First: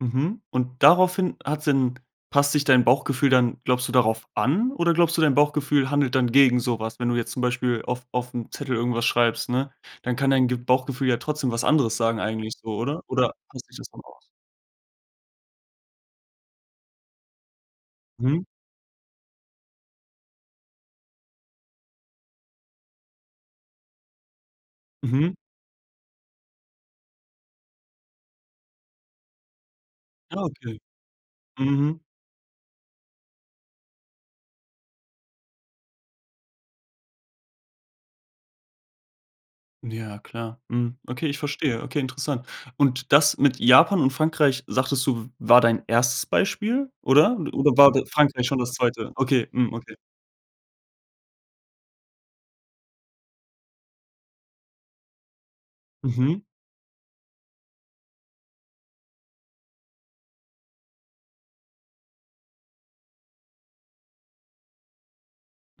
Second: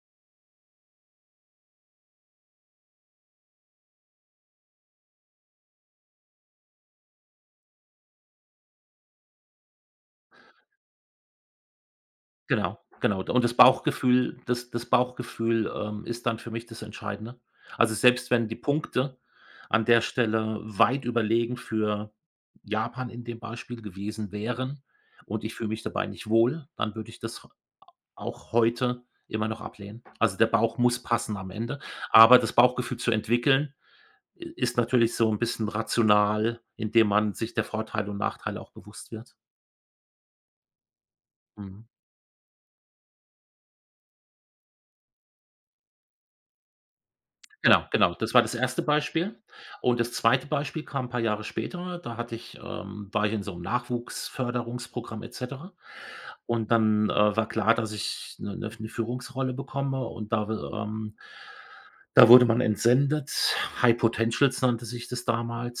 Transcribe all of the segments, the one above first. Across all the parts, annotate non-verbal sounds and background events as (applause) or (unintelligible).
Mhm, und daraufhin hat’s denn passt sich dein Bauchgefühl dann glaubst du, darauf an oder glaubst du, dein Bauchgefühl handelt dann gegen so was? Wenn du jetzt zum Beispiel auf auf ’m Zettel irgendwas schreibst, ne, dann kann dein g Bauchgefühl ja trotzdem was anderes sagen eigentlich so, Genau, oder? genau, Oder und das gleicht sich das dann aus? Bauchgefühl das das Bauchgefühl, ähm, ist dann für mich das Entscheidende. Also, selbst Mhm. wenn die Punkte an der Stelle weit überlegen für Japan in dem Beispiel gewesen wären Mhm. und ich fühle mich dabei nicht wohl, dann würde ich das h a auch heute immer noch ablehnen. Also, Ja, der Bauch okay. muss passen am Ende, Mhm. aber das Bauchgefühl zu entwickeln, äh, ist natürlich so ’n bisschen rational, indem man sich der Vorteile und Nachteile auch bewusst wird. Ja, klar. Mhm, okay, ich verstehe. Mhm. Okay, interessant. Und, das mit Japan und Frankreich, sagtest du, war dein 1. Beispiel oder? Oder Genau, war genau, das war Frankreich das schon das erste 2.? Beispiel. Okay, hm, okay. Und, das 2. Beispiel kam 'n paar Jahre später, da hatte ich, ähm war ich in so ’m Nachwuchs-Förderungsprogramm et cetera Mhm. und dann, äh, war klar, dass ich ’ne ’ne Führungsrolle bekomme und da will ähm, da wurde man entsendet, high potentials nannte sich das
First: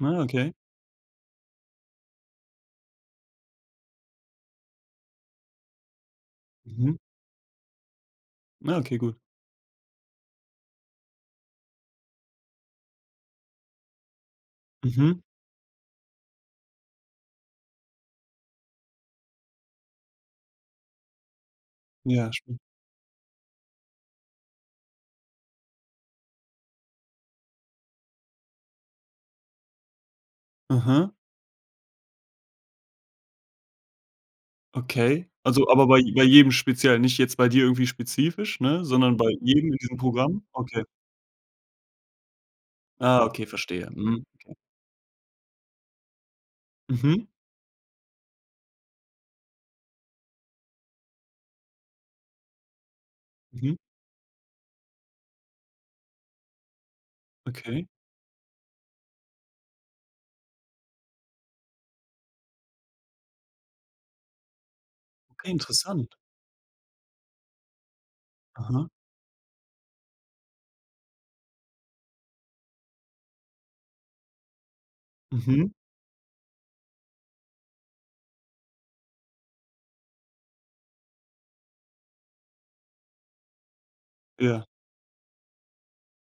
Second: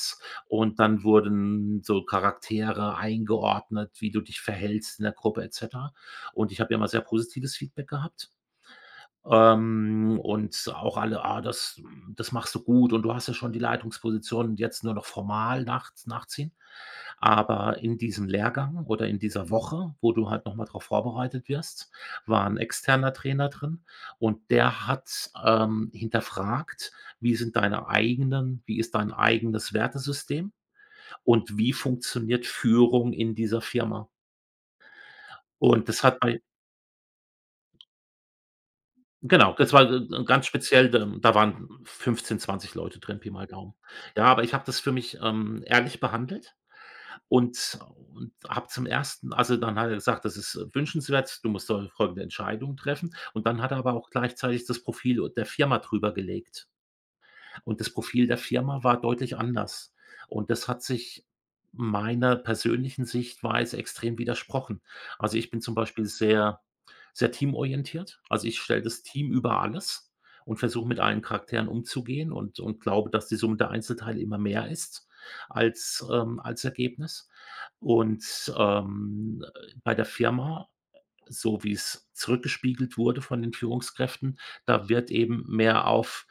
Ah, okay. und dann wurden so Charaktere eingeordnet, wie du dich verhältst in der Gruppe et cetera und ich habe ja immer Mhm. sehr positives Feedback gehabt. Ah, okay, gut. Ähm, und auch alle: „Ah, das das machst du gut und du hast ja schon die Leitungsposition und jetzt nur noch Mhm. formal nach nachziehen“, aber in diesem Lehrgang oder in dieser Woche, wo du halt noch mal drauf vorbereitet wirst, Ja, war schmi ’n externer Trainer drin und der hat, ähm, hinterfragt, wie sind deine eigenen wie ist dein eigenes Wertesystem Aha. und wie funktioniert Führung in dieser Firma. Okay. Also, aber Und bei das hat bei bei jedem speziell, nicht jetzt bei dir irgendwie spezifisch, ne? Sondern bei Genau, jedem das in war diesem (unintelligible) so 'n Programm? ganz Okay. speziell d da waren 15, 20 Leute drin, Ah, Pi okay, mal Daumen. verstehe. Mhm, Ja, aber ich okay. habe das für mich, ähm, ehrlich behandelt Mhm. und und habe zum 1. also dann hat er gesagt: „Das ist, äh, wünschenswert, du musst heu heute 'ne Entscheidung treffen“. Und, dann hat Mhm. er aber auch gleichzeitig das Profil der Firma drüber gelegt. Und, Okay. das Profil der Firma war deutlich anders. Und, das hat sich meiner persönlichen Sichtweise extrem widersprochen. Also, ich Okay, bin zum Beispiel interessant. sehr, sehr teamorientiert. Also, ich stelle Aha. das Team über alles und versuche mit allen Charakteren umzugehen und und glaube dass die Summe der Einzelteile immer mehr ist Mhm. als ähm, als Ergebnis. Und, ähm, äh, bei der Firma, äh, so wie’s zurückgespiegelt wurde von den Führungskräften, Ja. da wird eben mehr auf